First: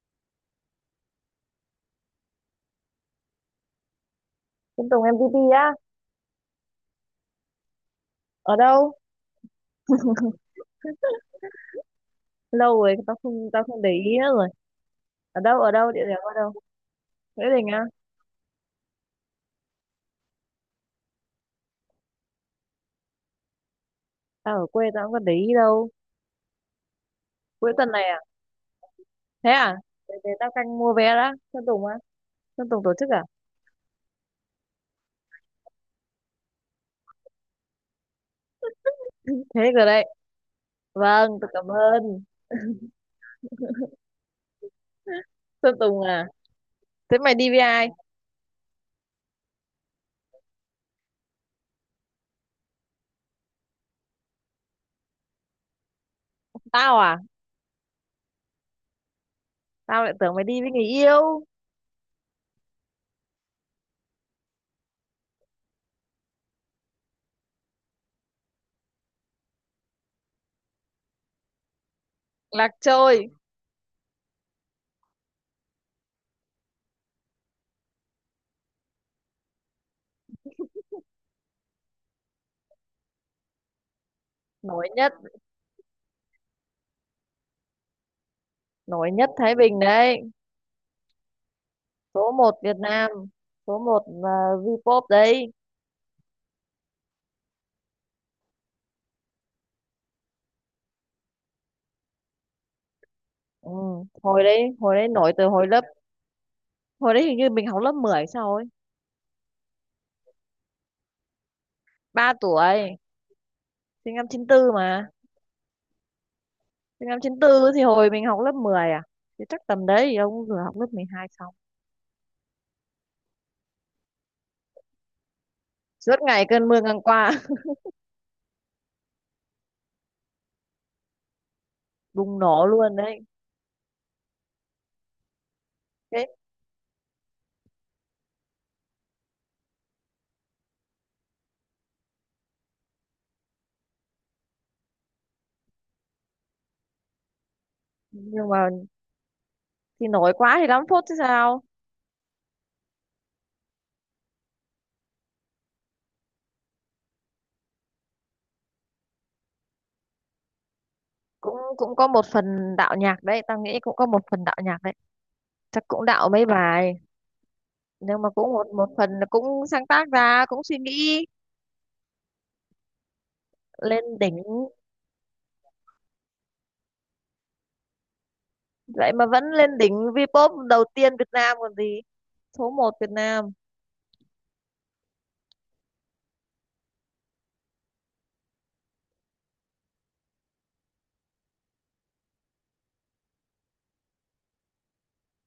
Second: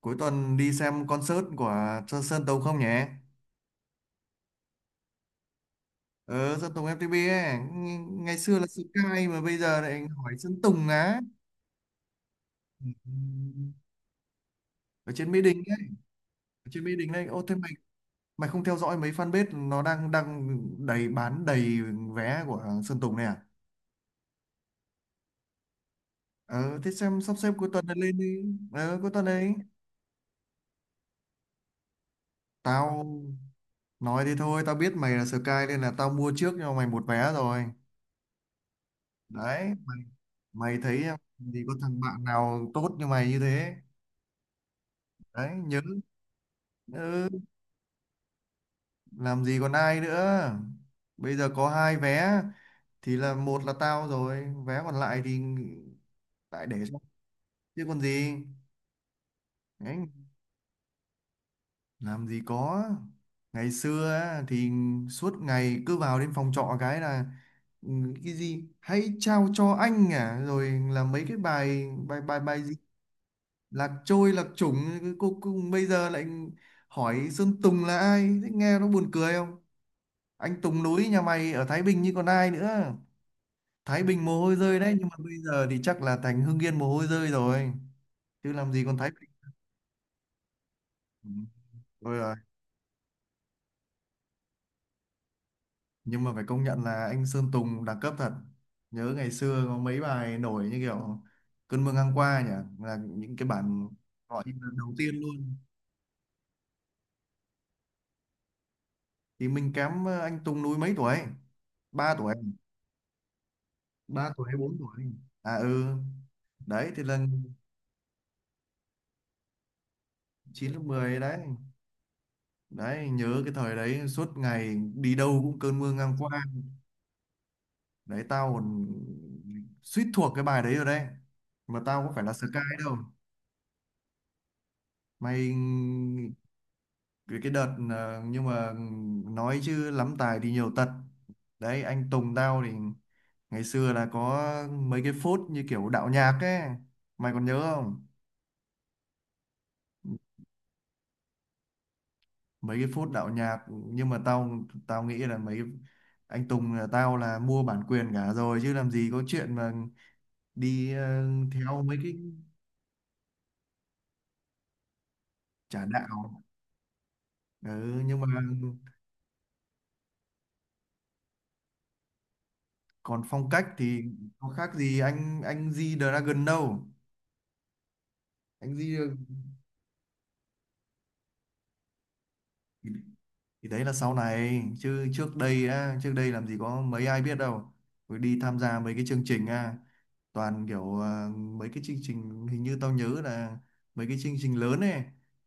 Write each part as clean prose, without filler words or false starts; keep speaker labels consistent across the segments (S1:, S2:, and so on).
S1: Cuối tuần đi xem concert của Sơn Sơn Tùng không nhỉ?
S2: Trên Tùng em MTP á,
S1: Ờ, Sơn Tùng FTP ấy. Ngày
S2: ở
S1: xưa là
S2: đâu?
S1: Sky mà bây giờ lại hỏi Sơn Tùng á.
S2: Lâu
S1: Ừ.
S2: rồi tao không để ý nữa rồi.
S1: Ở trên
S2: Ở
S1: Mỹ
S2: đâu
S1: Đình
S2: ở
S1: ấy,
S2: đâu, địa điểm ở đâu?
S1: ở trên Mỹ Đình đấy. Ô,
S2: Nghĩa
S1: thế
S2: Đình
S1: mày
S2: á?
S1: mày không theo dõi mấy fanpage, nó đang đang đầy, bán đầy vé của Sơn Tùng này à?
S2: Tao ở quê tao không có để ý đâu.
S1: Ờ, thế xem sắp xếp cuối
S2: Cuối
S1: tuần
S2: tuần
S1: này
S2: này
S1: lên
S2: à?
S1: đi. Ờ, cuối tuần
S2: Thế
S1: đấy.
S2: à? Để tao canh mua vé đã. Sơn Tùng á? Sơn Tùng tổ
S1: Tao
S2: chức à?
S1: nói thế thôi, tao biết mày là Sky nên là tao mua trước cho mày một vé rồi.
S2: Thế
S1: Đấy
S2: rồi
S1: mày,
S2: đấy.
S1: mày thấy em
S2: Vâng, tôi
S1: thì
S2: cảm
S1: có thằng
S2: ơn.
S1: bạn nào tốt như mày như thế đấy
S2: Sơn
S1: nhớ.
S2: Tùng à? Thế
S1: Ừ,
S2: mày đi với ai?
S1: làm gì còn ai nữa, bây giờ có hai vé thì là một là tao rồi, vé còn lại thì lại để cho
S2: Tao à?
S1: chứ còn gì. Đấy,
S2: Tao lại tưởng mày đi với người yêu.
S1: làm gì có, ngày xưa á, thì suốt ngày cứ vào đến phòng trọ cái là, ừ, cái gì hãy trao cho anh à, rồi là mấy cái bài bài bài bài
S2: Lạc
S1: gì
S2: trôi.
S1: lạc trôi, lạc chủng, cái cô cùng bây giờ lại hỏi Sơn Tùng là ai, thế nghe nó buồn cười không. Anh Tùng núi nhà mày ở Thái Bình như còn ai nữa, Thái Bình mồ hôi rơi
S2: Nổi
S1: đấy, nhưng
S2: nhất,
S1: mà bây giờ thì chắc là thành Hưng Yên mồ hôi rơi rồi chứ làm gì còn Thái
S2: nổi
S1: Bình.
S2: nhất Thái Bình đấy.
S1: Ừ, thôi
S2: Số
S1: rồi.
S2: một Việt Nam. Số một v đấy.
S1: Nhưng mà phải công nhận là anh Sơn Tùng đẳng cấp thật, nhớ ngày xưa có mấy bài nổi như kiểu cơn mưa ngang qua nhỉ, là những cái
S2: Ừ,
S1: bản gọi
S2: hồi
S1: như là
S2: đấy
S1: đầu
S2: hồi đấy
S1: tiên
S2: nổi từ
S1: luôn.
S2: hồi lớp. Hồi đấy hình như mình học lớp 10 sao ấy.
S1: Thì mình kém anh Tùng núi mấy tuổi, ba
S2: ba
S1: tuổi
S2: tuổi Sinh
S1: 3
S2: năm
S1: tuổi
S2: chín
S1: hay
S2: tư
S1: 4 tuổi,
S2: mà.
S1: à ừ đấy thì
S2: Sinh năm chín
S1: lần
S2: tư thì hồi mình học lớp 10 à, thì chắc tầm đấy thì ông vừa
S1: 9
S2: học
S1: lớp
S2: lớp mười
S1: 10
S2: hai
S1: đấy.
S2: xong.
S1: Đấy nhớ cái thời đấy suốt ngày đi đâu cũng cơn mưa ngang
S2: Suốt
S1: qua,
S2: ngày cơn mưa ngang qua
S1: đấy tao còn suýt thuộc cái bài đấy rồi đấy, mà tao có phải là
S2: bùng
S1: Sky
S2: nổ
S1: đâu
S2: luôn đấy.
S1: mày.
S2: Thế
S1: Cái đợt nhưng mà nói chứ lắm tài thì nhiều tật. Đấy anh Tùng tao thì ngày xưa là có mấy cái phốt như kiểu đạo nhạc ấy, mày còn nhớ không,
S2: nhưng mà thì nổi quá thì lắm phút chứ sao.
S1: mấy cái phút đạo nhạc, nhưng mà tao tao nghĩ là mấy anh Tùng là tao là mua bản quyền cả rồi chứ làm gì có chuyện mà đi
S2: cũng
S1: theo
S2: cũng
S1: mấy
S2: có
S1: cái
S2: một phần đạo nhạc đấy, tao nghĩ cũng có một phần đạo nhạc đấy. Chắc
S1: trả
S2: cũng đạo
S1: đạo.
S2: mấy bài,
S1: Ừ, nhưng
S2: nhưng
S1: mà
S2: mà cũng một một phần là cũng sáng tác ra, cũng suy nghĩ.
S1: còn phong cách thì
S2: Lên đỉnh,
S1: có khác gì anh G Dragon đâu, anh G.
S2: vậy mà vẫn lên đỉnh Vpop đầu tiên Việt Nam còn gì. Số một Việt Nam.
S1: Thì đấy là sau này chứ trước đây á, trước đây làm gì có mấy ai biết đâu, rồi đi tham gia mấy cái chương trình á, toàn kiểu mấy cái chương trình, hình như tao nhớ là mấy cái chương trình lớn này,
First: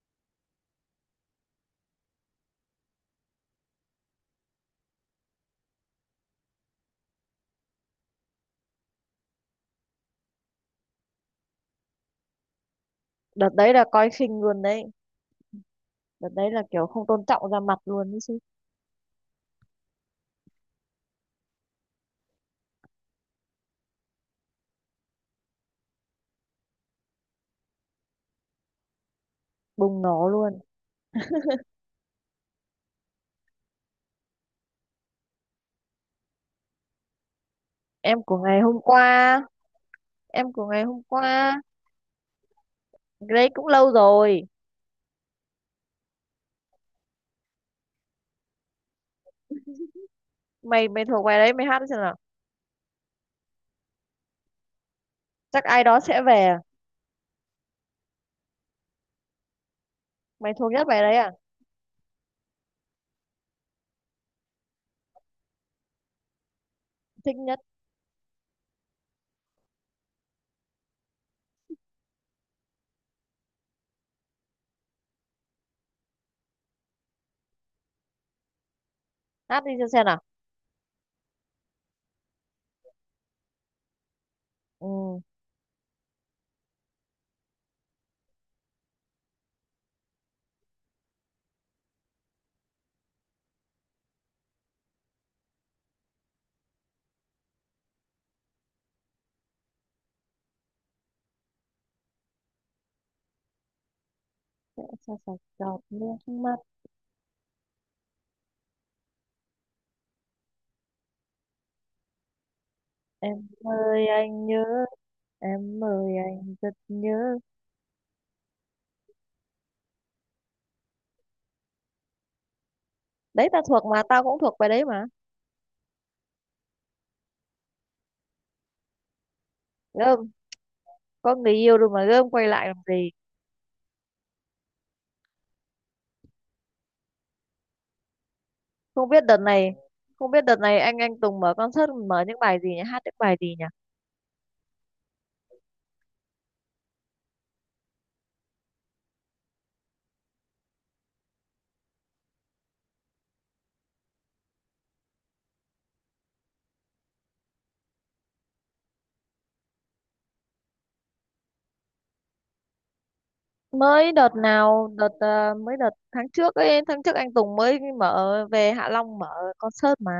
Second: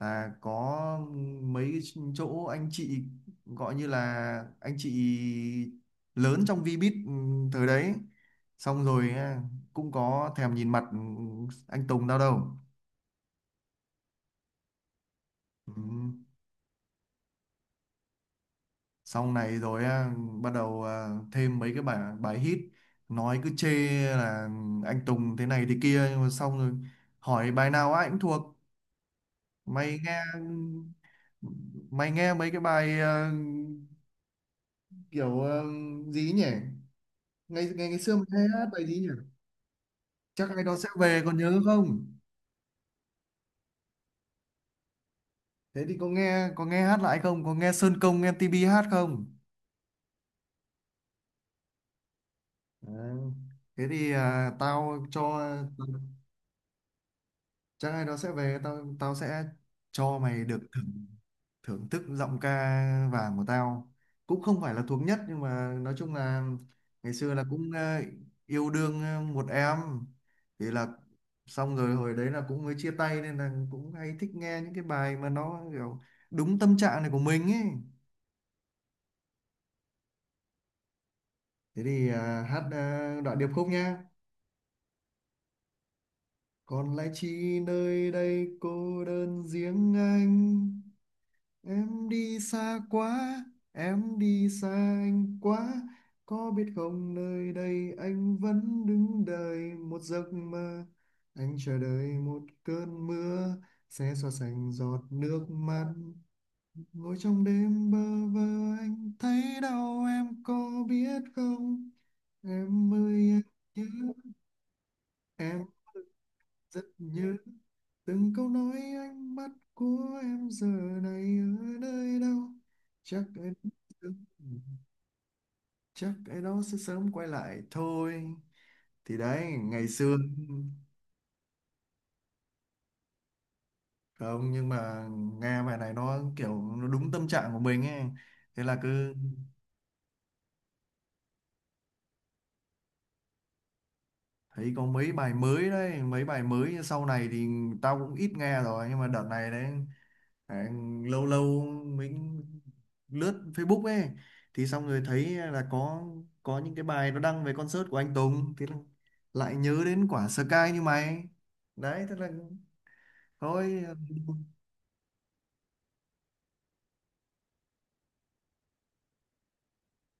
S1: là có mấy cái chỗ anh chị, gọi như là anh chị lớn trong Vbiz, ừ, thời đấy, xong rồi á, cũng có thèm nhìn mặt, ừ, anh Tùng tao đâu.
S2: Đợt đấy là coi khinh luôn đấy.
S1: Ừ.
S2: Đợt đấy là kiểu không tôn trọng ra mặt luôn đấy chứ.
S1: Xong này rồi á, bắt đầu thêm mấy cái bài bài hit, nói cứ chê là anh Tùng thế này thế kia nhưng mà xong rồi, hỏi bài nào ai cũng thuộc. Mày
S2: Bùng
S1: nghe,
S2: nổ
S1: ừ,
S2: luôn.
S1: mày nghe mấy cái bài kiểu gì ấy nhỉ, ngày ngày ngày xưa
S2: Em
S1: mày
S2: của
S1: hay
S2: ngày
S1: hát
S2: hôm
S1: bài gì nhỉ,
S2: qua,
S1: chắc
S2: em
S1: ai
S2: của
S1: đó
S2: ngày
S1: sẽ
S2: hôm
S1: về còn nhớ
S2: qua.
S1: không.
S2: Cái đấy cũng lâu rồi.
S1: Thế thì có nghe hát lại không, có nghe Sơn Công em MTP hát không.
S2: Mày mày thuộc bài đấy, mày hát đi xem nào.
S1: à, thế thì tao cho,
S2: Chắc ai đó sẽ về à?
S1: chắc ai đó sẽ về, tao tao sẽ cho mày
S2: Mày
S1: được
S2: thuộc nhất bài đấy à?
S1: thưởng thức giọng ca vàng của tao. Cũng không phải là thuộc nhất nhưng mà nói chung là, ngày xưa
S2: Thích
S1: là
S2: nhất.
S1: cũng yêu đương một em thì là, xong rồi hồi đấy là cũng mới chia tay nên là cũng hay thích nghe những cái bài mà nó kiểu đúng tâm trạng này của mình ấy.
S2: Hát đi cho xem nào.
S1: Thế thì hát đoạn điệp khúc nhá:
S2: Ừ,
S1: còn lại chi nơi đây cô đơn riêng anh, em đi xa quá, em đi xa anh quá. Có biết không nơi đây anh vẫn đứng đợi một giấc mơ. Anh chờ đợi một cơn mưa sẽ xóa sạch
S2: sẽ
S1: giọt
S2: cho sạch
S1: nước
S2: giọt
S1: mắt.
S2: nước mắt.
S1: Ngồi trong đêm bơ vơ anh thấy đau em có biết không? Em ơi anh
S2: Em ơi
S1: nhớ
S2: anh nhớ.
S1: em,
S2: Em ơi anh rất
S1: rất nhớ,
S2: nhớ.
S1: từng câu nói ánh mắt của em giờ này ở nơi đâu, chắc
S2: Đấy,
S1: ai
S2: ta thuộc mà,
S1: đó,
S2: tao cũng thuộc bài đấy mà.
S1: chắc ai đó sẽ sớm quay lại thôi. Thì đấy ngày xưa,
S2: Gơm. Có người yêu rồi mà gơm quay lại làm gì.
S1: không nhưng mà nghe bài này nó kiểu nó đúng tâm trạng của mình ấy, thế là
S2: không
S1: cứ
S2: biết đợt này không biết đợt này anh Tùng mở concert, mở những bài gì nhỉ, hát những bài gì nhỉ.
S1: thấy có mấy bài mới đấy, mấy bài mới sau này thì tao cũng ít nghe rồi, nhưng mà đợt này đấy. Đấy, lâu lâu mình lướt Facebook ấy, thì xong rồi thấy là có những cái bài nó đăng về concert của anh Tùng thì là lại nhớ đến quả Sky như mày, đấy thế là thôi
S2: Mới đợt nào đợt ờ, mới đợt tháng trước ấy, tháng trước anh Tùng mới mở về Hạ Long mở concert mà.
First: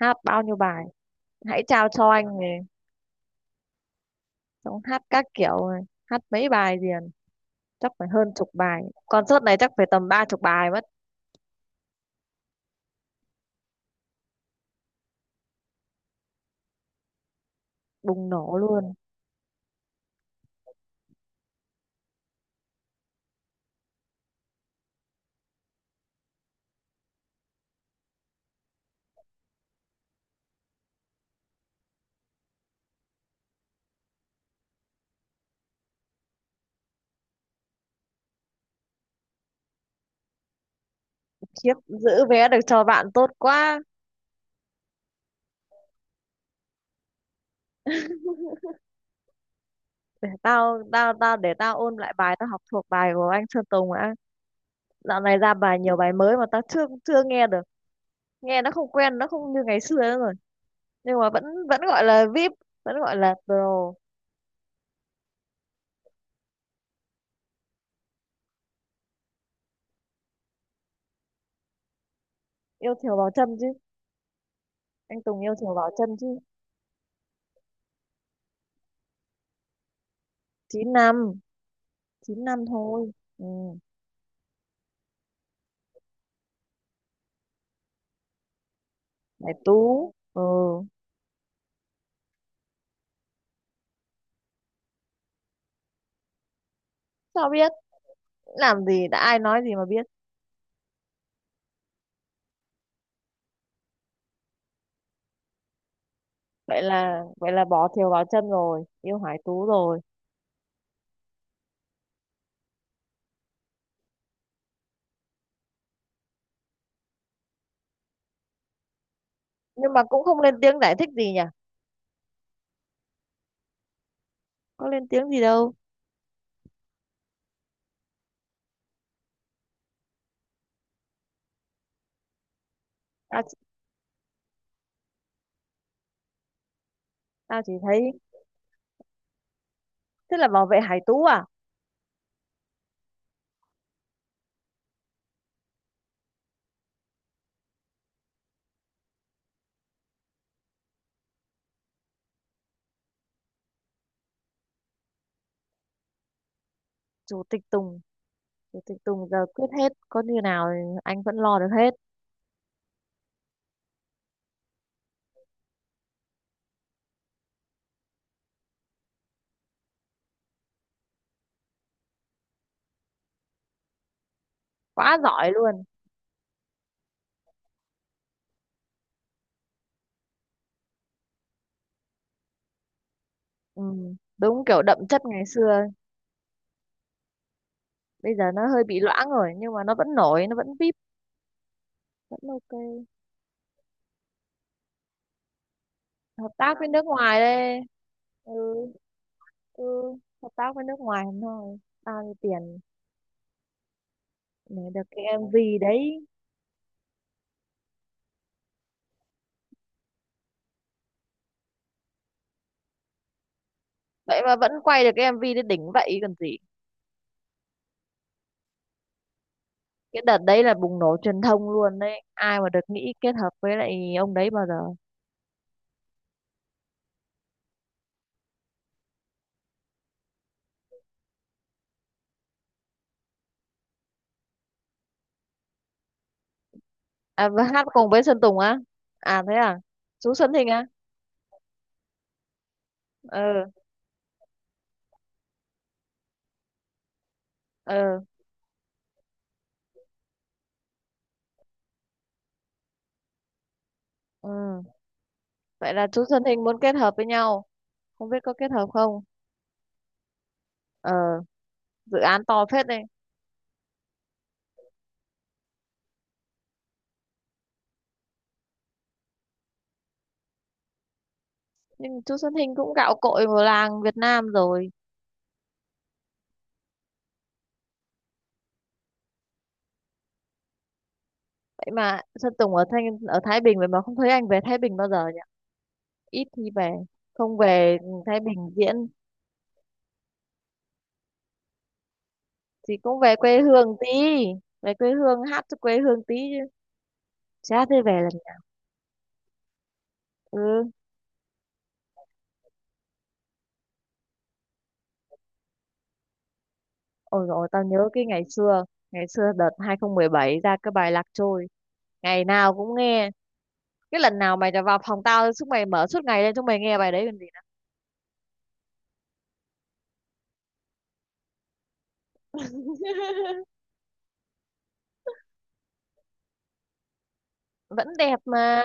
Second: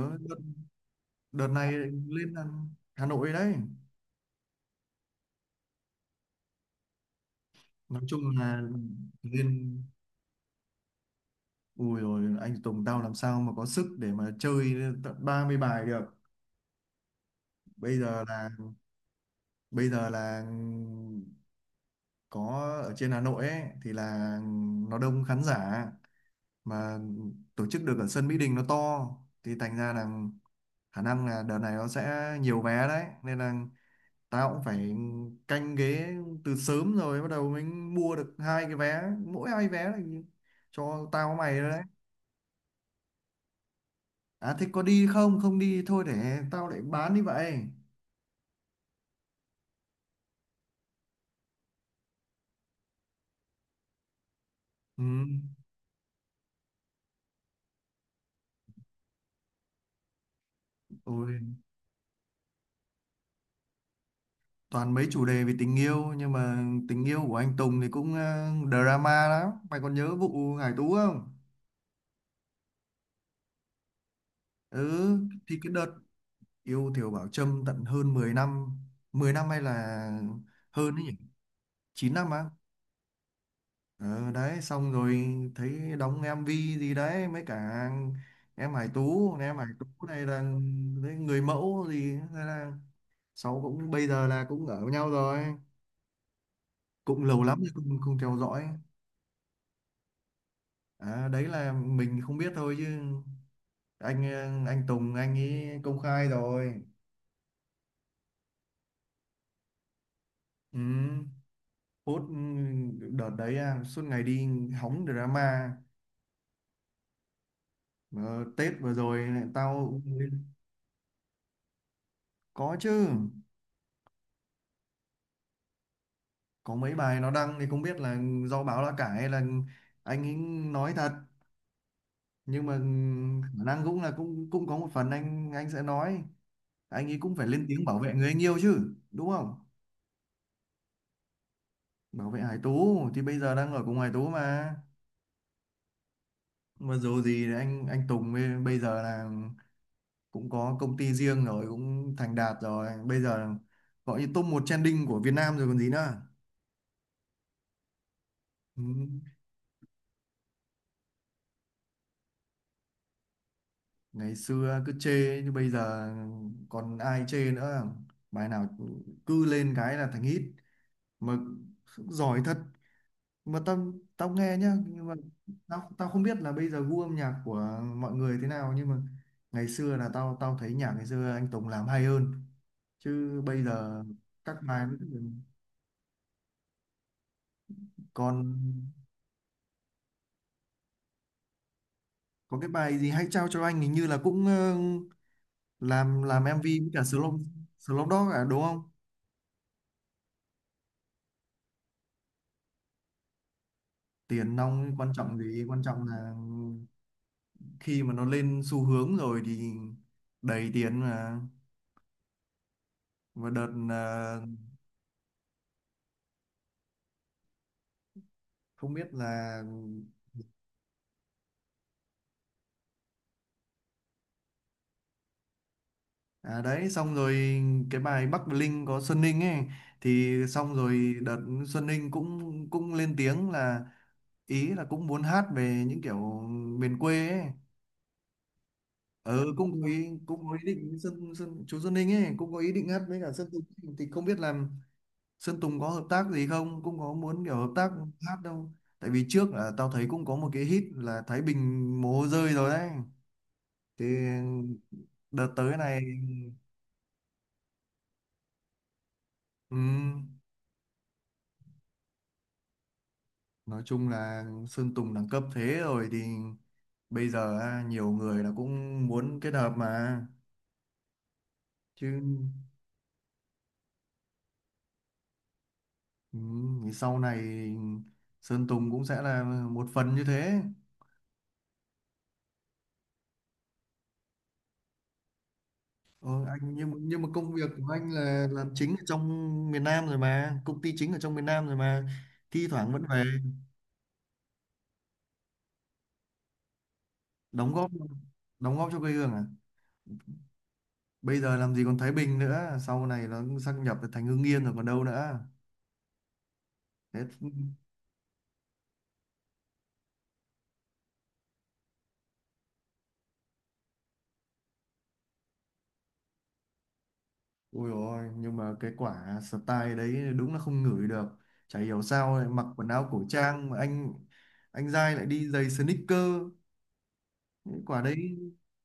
S2: Hát
S1: đợt,
S2: bao nhiêu bài.
S1: đợt
S2: Hãy
S1: này
S2: trao cho
S1: lên
S2: anh
S1: Hà
S2: này.
S1: Hà Nội đấy.
S2: Xong hát các kiểu này. Hát mấy bài liền. Chắc
S1: Nói
S2: phải hơn
S1: chung
S2: chục
S1: là
S2: bài. Concert này chắc
S1: lên,
S2: phải tầm 30 bài mất.
S1: ui rồi anh Tùng tao làm sao mà có sức để mà chơi tận 30 bài được. bây giờ
S2: Bùng
S1: là
S2: nổ luôn.
S1: bây giờ là có ở trên Hà Nội ấy thì là nó đông khán giả, mà tổ chức được ở sân Mỹ Đình nó to thì thành ra là khả năng là đợt này nó sẽ nhiều vé đấy, nên là tao cũng phải canh ghế từ sớm, rồi bắt đầu mình mua được hai cái vé, mỗi hai vé là cho tao với mày rồi
S2: Khiếp,
S1: đấy.
S2: giữ vé được cho bạn tốt quá.
S1: À thế có đi không, không đi thôi để tao lại bán đi vậy.
S2: Tao tao tao để tao ôn lại bài, tao học thuộc bài của anh Sơn Tùng đã.
S1: Ừ.
S2: Dạo này ra bài nhiều bài mới mà ta chưa chưa nghe được. Nghe nó không quen, nó không như ngày xưa nữa rồi. Nhưng mà
S1: Ôi,
S2: vẫn vẫn gọi là VIP, vẫn gọi là pro.
S1: toàn mấy chủ đề về tình yêu nhưng mà tình yêu của anh Tùng thì cũng drama lắm, mày còn nhớ vụ Hải Tú không.
S2: Yêu thiều vào chân chứ.
S1: Ừ,
S2: Anh Tùng yêu
S1: thì cái
S2: thiều
S1: đợt
S2: vào chân chứ.
S1: yêu Thiều Bảo Trâm tận hơn 10 năm, 10 năm hay là
S2: chín
S1: hơn ấy nhỉ,
S2: năm
S1: 9 năm á.
S2: chín năm thôi. Ừ.
S1: Ờ, đấy xong rồi thấy đóng em MV gì đấy mấy cả em Hải Tú
S2: Hải
S1: em Hải Tú
S2: Tú.
S1: này là,
S2: Ừ.
S1: đấy, người mẫu gì, thế là sau cũng bây giờ là cũng ở với nhau rồi, cũng lâu
S2: Sao
S1: lắm rồi
S2: biết?
S1: không theo dõi.
S2: Làm gì đã ai nói gì mà biết.
S1: À, đấy là mình không biết thôi chứ anh Tùng anh ấy công khai
S2: vậy
S1: rồi.
S2: là vậy là bỏ thiều vào chân rồi yêu Hải Tú rồi.
S1: Ừ, phút, ừ, đợt đấy à, suốt ngày đi hóng drama. Ờ, Tết vừa rồi lại
S2: Nhưng
S1: tao
S2: mà cũng không lên tiếng giải thích gì nhỉ.
S1: có chứ,
S2: Có lên tiếng gì đâu.
S1: có mấy bài nó đăng thì không biết là do báo lá cải hay là anh ấy nói thật, nhưng mà ừ,
S2: ta,
S1: khả năng cũng là cũng cũng có một phần anh sẽ nói, anh ấy cũng phải
S2: ta
S1: lên
S2: chỉ
S1: tiếng bảo
S2: thấy
S1: vệ người anh yêu chứ đúng không.
S2: thế là bảo vệ Hải Tú à.
S1: Bảo vệ Hải Tú, thì bây giờ đang ở cùng Hải Tú mà dù gì thì anh Tùng bây bây giờ là cũng có công ty riêng rồi, cũng thành đạt rồi, bây giờ gọi như top 1 trending của Việt Nam rồi còn gì nữa.
S2: Chủ tịch Tùng. Thì
S1: Ừ.
S2: Tùng Tùng giờ quyết hết, có như nào thì anh vẫn lo được hết.
S1: Ngày xưa cứ chê nhưng bây giờ còn ai chê nữa, bài nào cứ lên cái là thành hit mà, giỏi thật. Mà tao tao nghe nhá nhưng mà
S2: Quá giỏi luôn.
S1: tao tao không biết là bây giờ gu âm nhạc của mọi người thế nào, nhưng mà ngày xưa là tao tao thấy nhạc ngày xưa anh Tùng làm hay hơn, chứ bây
S2: Ừ,
S1: giờ các
S2: đúng kiểu
S1: bài nó
S2: đậm
S1: cứ,
S2: chất ngày xưa ấy.
S1: còn
S2: Bây giờ nó hơi bị loãng rồi, nhưng mà nó vẫn nổi, nó vẫn vip, vẫn
S1: có cái
S2: ok.
S1: bài gì hãy trao cho anh hình như là cũng làm
S2: Hợp tác
S1: MV
S2: với
S1: với cả
S2: nước ngoài
S1: Slow,
S2: đây.
S1: Dog à
S2: Ừ,
S1: đúng không.
S2: ừ, hợp tác với nước ngoài thôi. Bao nhiêu tiền
S1: Tiền
S2: để
S1: nong
S2: được
S1: quan
S2: cái
S1: trọng gì,
S2: MV
S1: quan trọng
S2: đấy.
S1: là khi mà nó lên xu hướng rồi thì đầy tiền mà. Và đợt
S2: Vậy mà vẫn quay được cái MV đấy đỉnh vậy còn gì.
S1: không biết là,
S2: Cái đợt đấy là bùng nổ truyền thông luôn đấy. Ai mà được nghĩ kết hợp với lại ông đấy bao giờ.
S1: à đấy xong rồi cái bài Bắc Bling có Xuân Ninh ấy, thì xong rồi đợt Xuân Ninh cũng cũng lên tiếng là, ý là cũng muốn hát về những kiểu miền quê ấy.
S2: À, và hát cùng với Sơn Tùng á? À,
S1: Ừ,
S2: thế à?
S1: cũng có ý
S2: Chú
S1: cũng
S2: Xuân
S1: có
S2: Thịnh
S1: ý
S2: á?
S1: định với Sơn Sơn chú Sơn Ninh ấy cũng có ý định hát với cả Sơn
S2: Ừ,
S1: Tùng. Thì không biết là Sơn Tùng có hợp tác gì không, cũng có muốn kiểu hợp tác
S2: ừ,
S1: hát đâu, tại vì trước là tao thấy cũng có một cái hit là Thái Bình mồ hôi rơi rồi đấy, thì
S2: ừ.
S1: đợt tới
S2: Vậy
S1: này.
S2: là chú Xuân Thịnh muốn kết hợp với nhau. Không biết có kết hợp không.
S1: ừm,
S2: Ờ, dự án to phết đấy.
S1: nói chung là Sơn Tùng đẳng cấp thế rồi thì bây giờ nhiều người là cũng muốn kết hợp mà chứ.
S2: Nhưng chú Xuân Thịnh cũng gạo cội vào làng Việt Nam rồi.
S1: Thì sau này Sơn Tùng cũng sẽ là một phần như thế.
S2: Vậy mà Sơn Tùng ở Thanh ở Thái Bình, vậy mà không thấy anh về Thái Bình bao giờ nhỉ.
S1: Ờ,
S2: Ít
S1: anh
S2: khi về.
S1: nhưng mà- nhưng mà công
S2: Không
S1: việc của
S2: về
S1: anh
S2: Thái
S1: là làm
S2: Bình
S1: chính ở
S2: diễn
S1: trong miền Nam rồi mà, công ty chính ở trong miền Nam rồi mà. Thi thoảng
S2: thì
S1: vẫn
S2: cũng
S1: về
S2: về quê hương tí, về quê hương hát cho quê hương tí chứ.
S1: đóng
S2: Chả
S1: góp
S2: thế về lần.
S1: đóng góp cho quê hương à.
S2: Ừ.
S1: Bây giờ làm gì còn Thái Bình nữa, sau này nó sáp nhập thành Hưng Yên rồi còn đâu nữa. Thế.
S2: Ôi rồi tao nhớ cái ngày xưa đợt 2017 ra cái bài Lạc Trôi, ngày nào cũng nghe. Cái lần nào mày vào phòng tao, chúng mày mở suốt ngày lên, chúng mày nghe bài đấy còn gì nữa.
S1: Ôi ôi, nhưng mà cái quả style đấy đúng là không ngửi được, chả hiểu sao lại mặc quần áo cổ trang mà anh Giai lại đi giày sneaker. Cái quả
S2: Vẫn
S1: đấy
S2: đẹp mà.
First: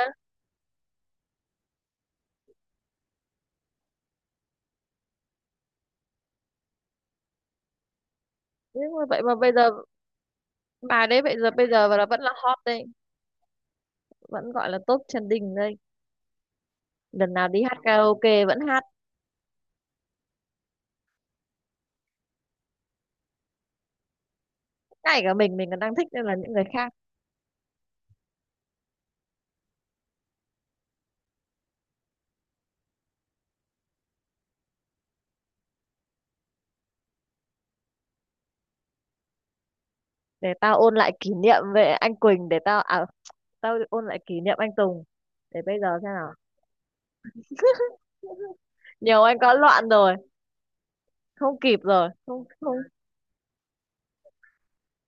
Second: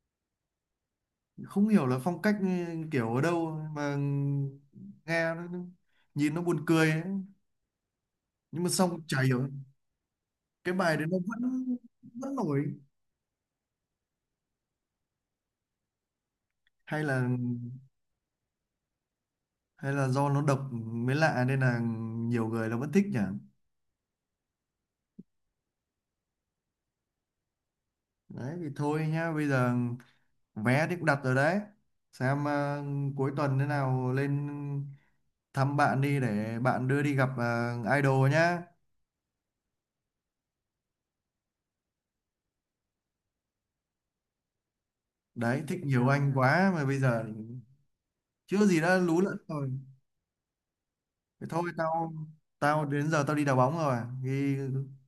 S1: không hiểu là phong cách, ừ, kiểu ở đâu mà, nghe nhìn nó buồn cười ấy. Nhưng mà
S2: Nhưng
S1: xong
S2: mà
S1: chả
S2: vậy mà
S1: hiểu
S2: bây giờ
S1: cái bài đấy
S2: bài
S1: nó
S2: đấy bây giờ bây
S1: vẫn
S2: giờ là vẫn là
S1: vẫn
S2: hot
S1: nổi,
S2: đấy, vẫn gọi là top trending đây.
S1: hay là
S2: Lần nào đi hát karaoke vẫn hát,
S1: hay là do nó độc mới lạ nên là nhiều người nó vẫn thích nhỉ.
S2: ngay cả mình còn đang thích nên là những người khác.
S1: Đấy thì thôi nhá, bây giờ vé thì cũng đặt rồi đấy, xem cuối tuần thế nào lên thăm bạn đi để bạn đưa đi gặp idol nhá.
S2: Để tao ôn lại kỷ niệm về anh Quỳnh, để tao à tao ôn lại kỷ niệm anh Tùng, để
S1: Đấy thích
S2: bây giờ
S1: nhiều
S2: xem
S1: anh
S2: nào.
S1: quá mà bây giờ chưa gì đã lú
S2: Nhiều
S1: lẫn
S2: anh có
S1: rồi.
S2: loạn rồi.
S1: Thế
S2: Không
S1: thôi
S2: kịp rồi,
S1: tao
S2: không, không.
S1: tao đến giờ tao đi đá bóng rồi thì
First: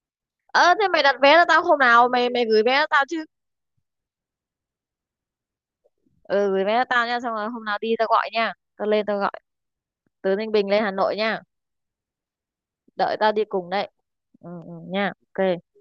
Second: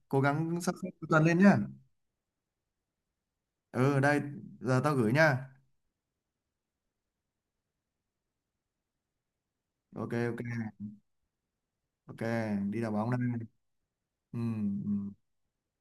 S1: cố gắng sắp
S2: Ờ
S1: xếp
S2: thế mày
S1: cuối
S2: đặt
S1: tuần
S2: vé
S1: lên
S2: cho
S1: nhá.
S2: tao, hôm nào mày mày gửi vé cho tao chứ.
S1: Ừ đây, giờ tao gửi nhá.
S2: Ừ gửi vé cho tao nha, xong rồi hôm nào đi tao gọi nha, tao lên tao gọi.
S1: Ok,
S2: Từ
S1: ok,
S2: Ninh Bình lên Hà Nội nha.
S1: ok, đi đá bóng
S2: Đợi
S1: đây.
S2: tao đi cùng đấy.
S1: Ừ,
S2: Ừ, ừ, nha,
S1: ừ.
S2: ok.